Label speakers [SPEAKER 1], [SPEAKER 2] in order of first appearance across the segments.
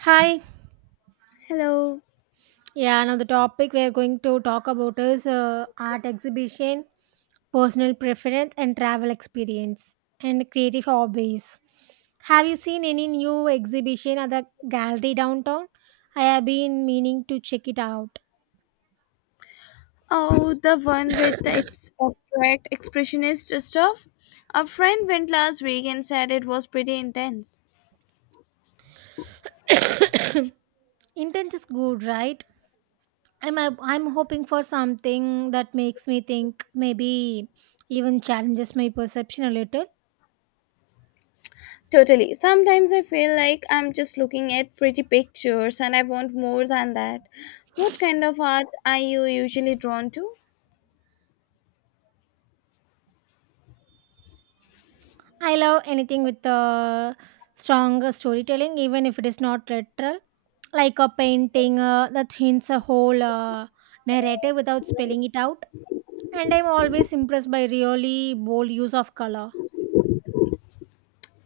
[SPEAKER 1] Hi.
[SPEAKER 2] Hello.
[SPEAKER 1] Yeah, now the topic we are going to talk about is art exhibition, personal preference, and travel experience, and creative hobbies. Have you seen any new exhibition at the gallery downtown? I have been meaning to check it out.
[SPEAKER 2] Oh, the one with the abstract expressionist stuff. A friend went last week and said it was pretty intense.
[SPEAKER 1] Intense is good, right? I'm hoping for something that makes me think, maybe even challenges my perception a little.
[SPEAKER 2] Totally. Sometimes I feel like I'm just looking at pretty pictures and I want more than that. What kind of art are you usually drawn to?
[SPEAKER 1] I love anything with a strong storytelling, even if it is not literal, like a painting that hints a whole narrative without spelling it out. And I'm always impressed by really bold use of color.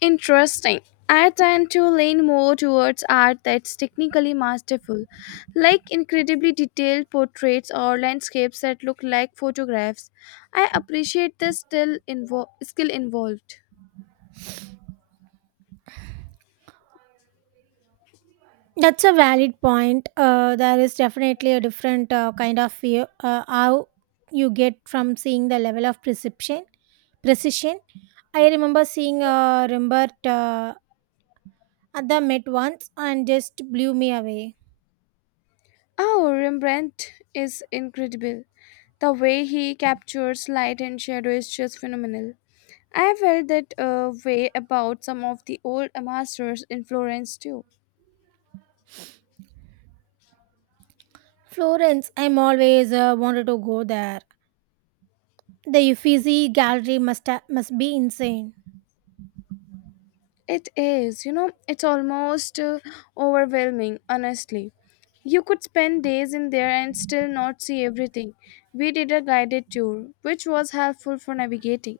[SPEAKER 2] Interesting. I tend to lean more towards art that's technically masterful, like incredibly detailed portraits or landscapes that look like photographs. I appreciate the skill involved.
[SPEAKER 1] That's a valid point. There is definitely a different kind of view, how you get from seeing the level of perception, precision. I remember seeing Rembert at the Met once and just blew me away.
[SPEAKER 2] Oh, Rembrandt is incredible. The way he captures light and shadow is just phenomenal. I felt that way about some of the old masters in Florence too.
[SPEAKER 1] Florence, I'm always wanted to go there. The Uffizi Gallery must be insane.
[SPEAKER 2] It is, you know, it's almost overwhelming, honestly. You could spend days in there and still not see everything. We did a guided tour, which was helpful for navigating.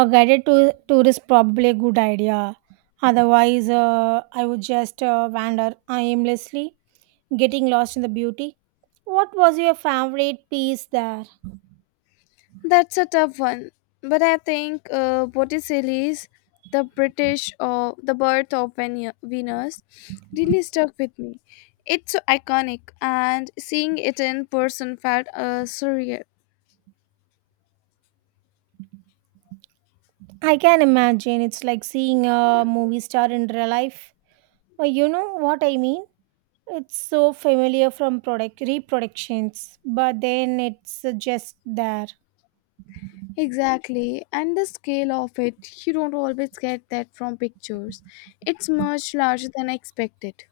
[SPEAKER 1] A tour is probably a good idea. Otherwise, I would just wander aimlessly, getting lost in the beauty. What was your favorite piece there?
[SPEAKER 2] That's a tough one, but I think Botticelli is the British or the birth of Venus really stuck with me. It's so iconic, and seeing it in person felt surreal.
[SPEAKER 1] I can imagine it's like seeing a movie star in real life. You know what I mean? It's so familiar from product reproductions, but then it's just there.
[SPEAKER 2] Exactly, and the scale of it, you don't always get that from pictures. It's much larger than I expected.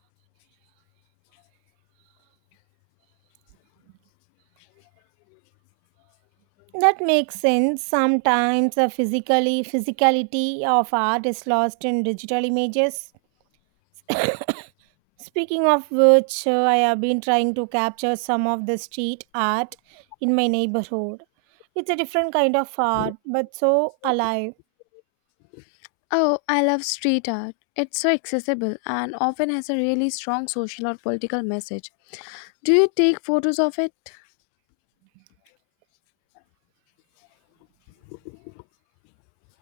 [SPEAKER 1] That makes sense. Sometimes the physically physicality of art is lost in digital images. Speaking of which, I have been trying to capture some of the street art in my neighborhood. It's a different kind of art, but so alive.
[SPEAKER 2] Oh, I love street art. It's so accessible and often has a really strong social or political message. Do you take photos of it?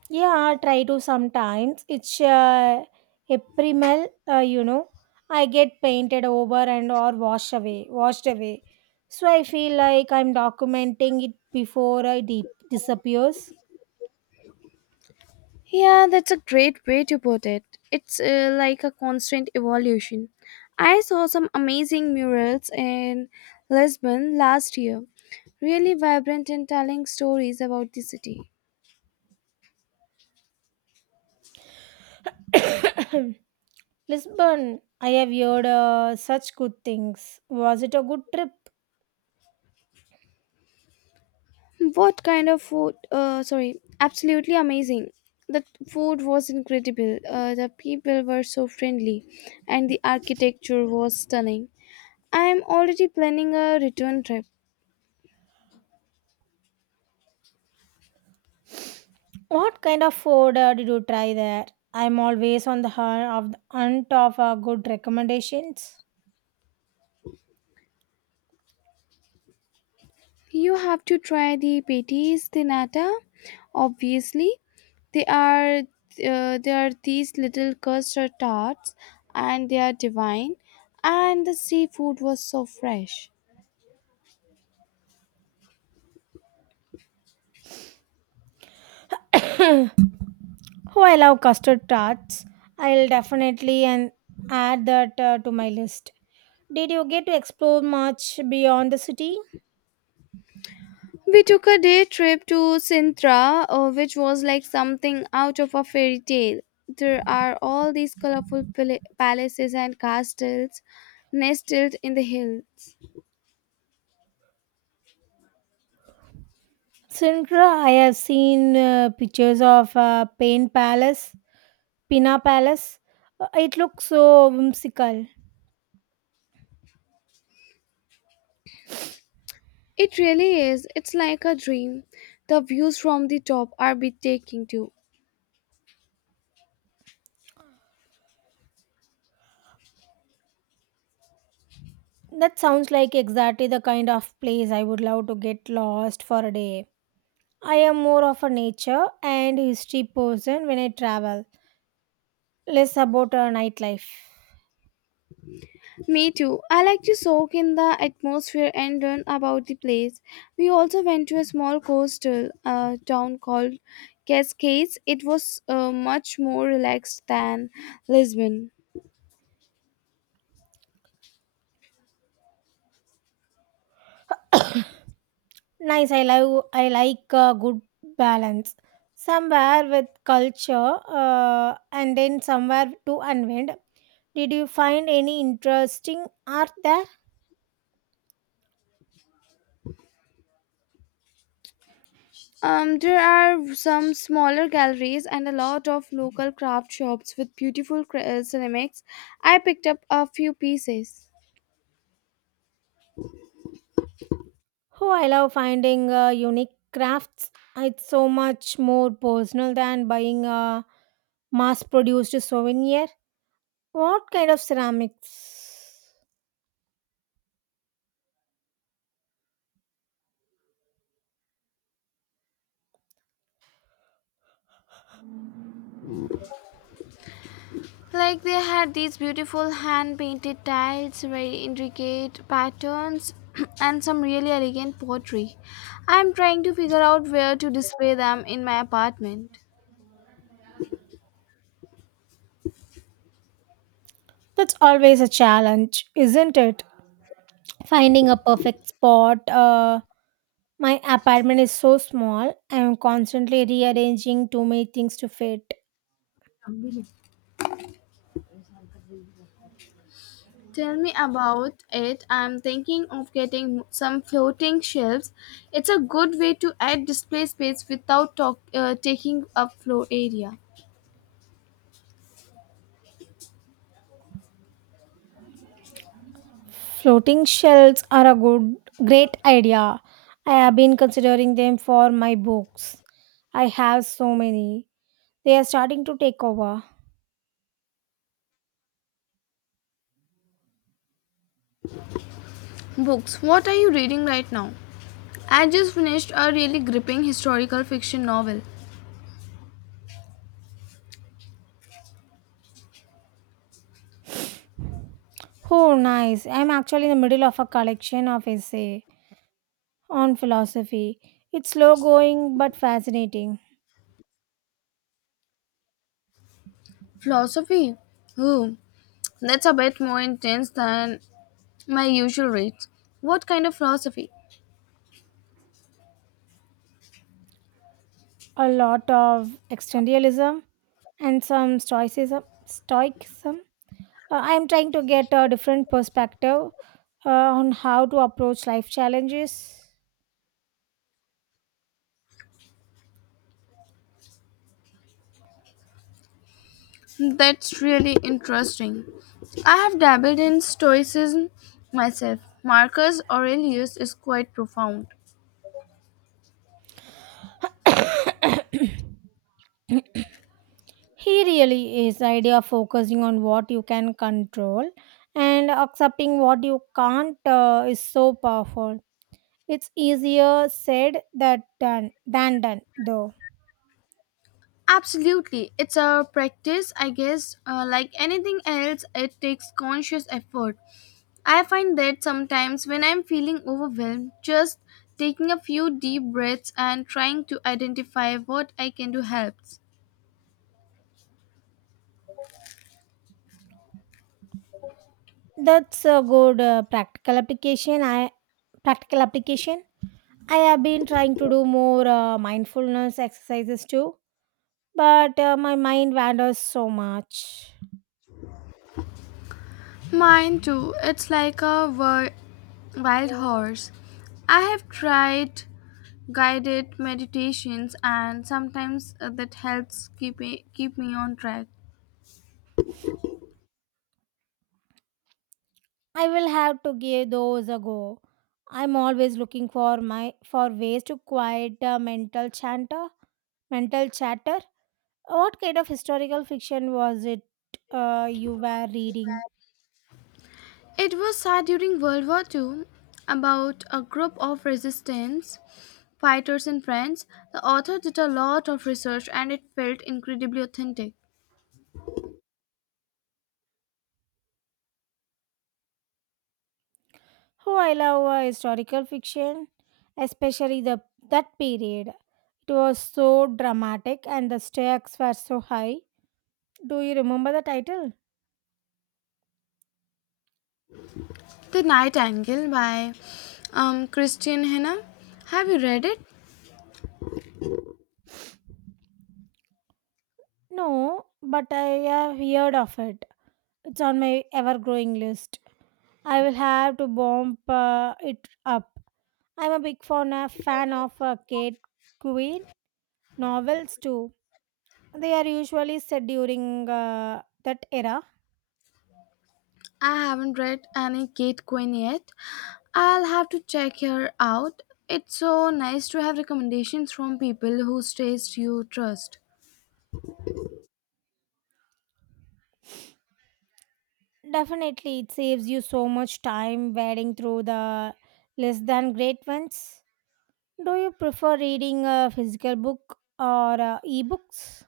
[SPEAKER 1] Yeah, I try to sometimes. It's ephemeral, you know. I get painted over and or washed away. So I feel like I'm documenting it before I deep disappears.
[SPEAKER 2] Yeah, that's a great way to put it. It's like a constant evolution. I saw some amazing murals in Lisbon last year, really vibrant and telling stories about the city.
[SPEAKER 1] Lisbon, I have heard such good things. Was it a good trip?
[SPEAKER 2] What kind of food? Sorry, absolutely amazing. The food was incredible. The people were so friendly, and the architecture was stunning. I am already planning a return trip.
[SPEAKER 1] What kind of food did you try there? I'm always on hunt of good recommendations.
[SPEAKER 2] You have to try the Petis de Nata, obviously. They are these little custard tarts, and they are divine. And the seafood was so fresh.
[SPEAKER 1] Oh, I love custard tarts. I'll definitely and add that to my list. Did you get to explore much beyond the city?
[SPEAKER 2] We took a day trip to Sintra, which was like something out of a fairy tale. There are all these colorful palaces and castles nestled in the hills.
[SPEAKER 1] Sintra, I have seen pictures of Pina Palace. It looks so whimsical.
[SPEAKER 2] It really is. It's like a dream. The views from the top are breathtaking too.
[SPEAKER 1] That sounds like exactly the kind of place I would love to get lost for a day. I am more of a nature and history person when I travel, less about a nightlife.
[SPEAKER 2] Me too. I like to soak in the atmosphere and learn about the place. We also went to a small coastal town called Cascades. It was much more relaxed than Lisbon.
[SPEAKER 1] Nice. I love. I like a good balance. Somewhere with culture, and then somewhere to unwind. Did you find any interesting art there?
[SPEAKER 2] There are some smaller galleries and a lot of local craft shops with beautiful ceramics. I picked up a few pieces.
[SPEAKER 1] Oh, I love finding unique crafts. It's so much more personal than buying a mass-produced souvenir. What kind of ceramics?
[SPEAKER 2] Like they had these beautiful hand painted tiles, very intricate patterns, and some really elegant pottery. I'm trying to figure out where to display them in my apartment.
[SPEAKER 1] That's always a challenge, isn't it? Finding a perfect spot. My apartment is so small, I am constantly rearranging too many things to fit.
[SPEAKER 2] Tell me about it. I'm thinking of getting some floating shelves. It's a good way to add display space without taking up floor area.
[SPEAKER 1] Floating shelves are a good great idea. I have been considering them for my books. I have so many. They are starting to take over.
[SPEAKER 2] Books. What are you reading right now? I just finished a really gripping historical fiction novel.
[SPEAKER 1] Oh, nice. I'm actually in the middle of a collection of essay on philosophy. It's slow going but fascinating.
[SPEAKER 2] Philosophy. Ooh, that's a bit more intense than my usual reads. What kind of philosophy?
[SPEAKER 1] A lot of existentialism and some stoicism. I am trying to get a different perspective on how to approach life challenges.
[SPEAKER 2] That's really interesting. I have dabbled in Stoicism myself. Marcus Aurelius is quite profound.
[SPEAKER 1] He really is. The idea of focusing on what you can control and accepting what you can't is so powerful. It's easier said that done than done though.
[SPEAKER 2] Absolutely. It's a practice, I guess. Like anything else, it takes conscious effort. I find that sometimes when I'm feeling overwhelmed, just taking a few deep breaths and trying to identify what I can do helps.
[SPEAKER 1] That's a good practical application. I practical application. I have been trying to do more mindfulness exercises too, but my mind wanders so much.
[SPEAKER 2] Mine too. It's like a wild horse. I have tried guided meditations and sometimes that helps keep me on track.
[SPEAKER 1] I will have to give those a go. I'm always looking for ways to quiet mental chatter. What kind of historical fiction was it you were reading?
[SPEAKER 2] It was said during World War II about a group of resistance fighters in France. The author did a lot of research and it felt incredibly authentic.
[SPEAKER 1] Oh, I love historical fiction, especially the that period. It was so dramatic and the stakes were so high. Do you remember the title?
[SPEAKER 2] The Night Angle by Christian Henna. Have you read it?
[SPEAKER 1] No, but I have heard of it. It's on my ever growing list. I will have to bump it up. I'm a big fan of Kate Quinn novels too. They are usually set during that era.
[SPEAKER 2] I haven't read any Kate Quinn yet. I'll have to check her out. It's so nice to have recommendations from people whose taste you trust.
[SPEAKER 1] Definitely, it saves you so much time wading through the less than great ones. Do you prefer reading a physical book or ebooks?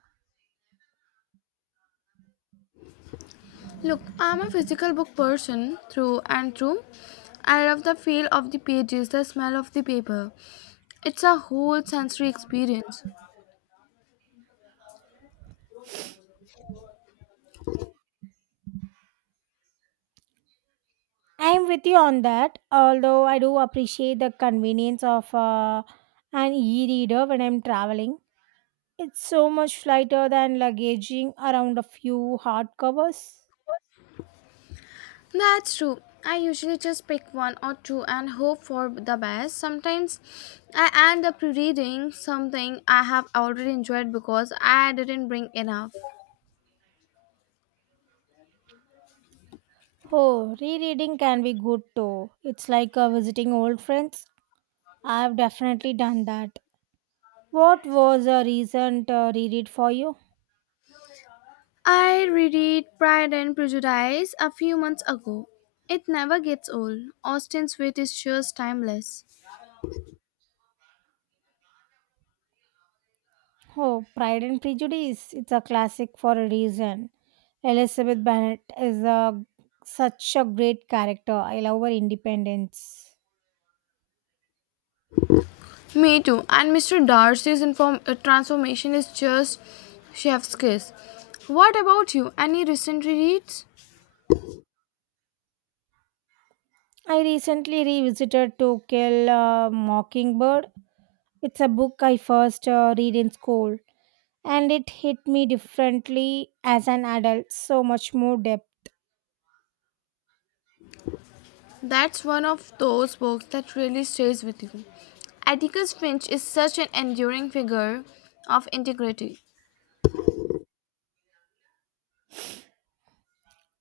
[SPEAKER 2] Look, I'm a physical book person through and through. I love the feel of the pages, the smell of the paper. It's a whole sensory experience.
[SPEAKER 1] I'm with you on that, although I do appreciate the convenience of an e reader when I'm traveling. It's so much lighter than luggaging around a few hardcovers.
[SPEAKER 2] That's true. I usually just pick one or two and hope for the best. Sometimes I end up reading something I have already enjoyed because I didn't bring enough.
[SPEAKER 1] Oh, rereading can be good too. It's like visiting old friends. I've definitely done that. What was a recent reread for you?
[SPEAKER 2] I reread Pride and Prejudice a few months ago. It never gets old. Austen's wit is just timeless.
[SPEAKER 1] Oh, Pride and Prejudice. It's a classic for a reason. Elizabeth Bennet such a great character. I love her independence.
[SPEAKER 2] Me too. And Mr. Darcy's transformation is just chef's kiss. What about you? Any recent reads?
[SPEAKER 1] I recently revisited To Kill a Mockingbird. It's a book I first read in school, and it hit me differently as an adult, so much more depth.
[SPEAKER 2] That's one of those books that really stays with you. Atticus Finch is such an enduring figure of integrity.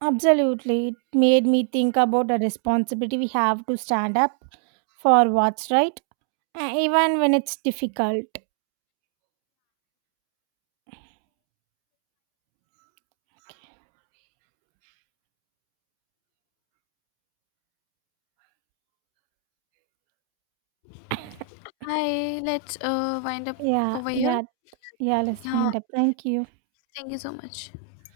[SPEAKER 1] Absolutely, it made me think about the responsibility we have to stand up for what's right, even when it's difficult.
[SPEAKER 2] Hi, let's wind up
[SPEAKER 1] yeah
[SPEAKER 2] over here.
[SPEAKER 1] yeah yeah, let's
[SPEAKER 2] Yeah,
[SPEAKER 1] wind up. Thank you.
[SPEAKER 2] thank you so much.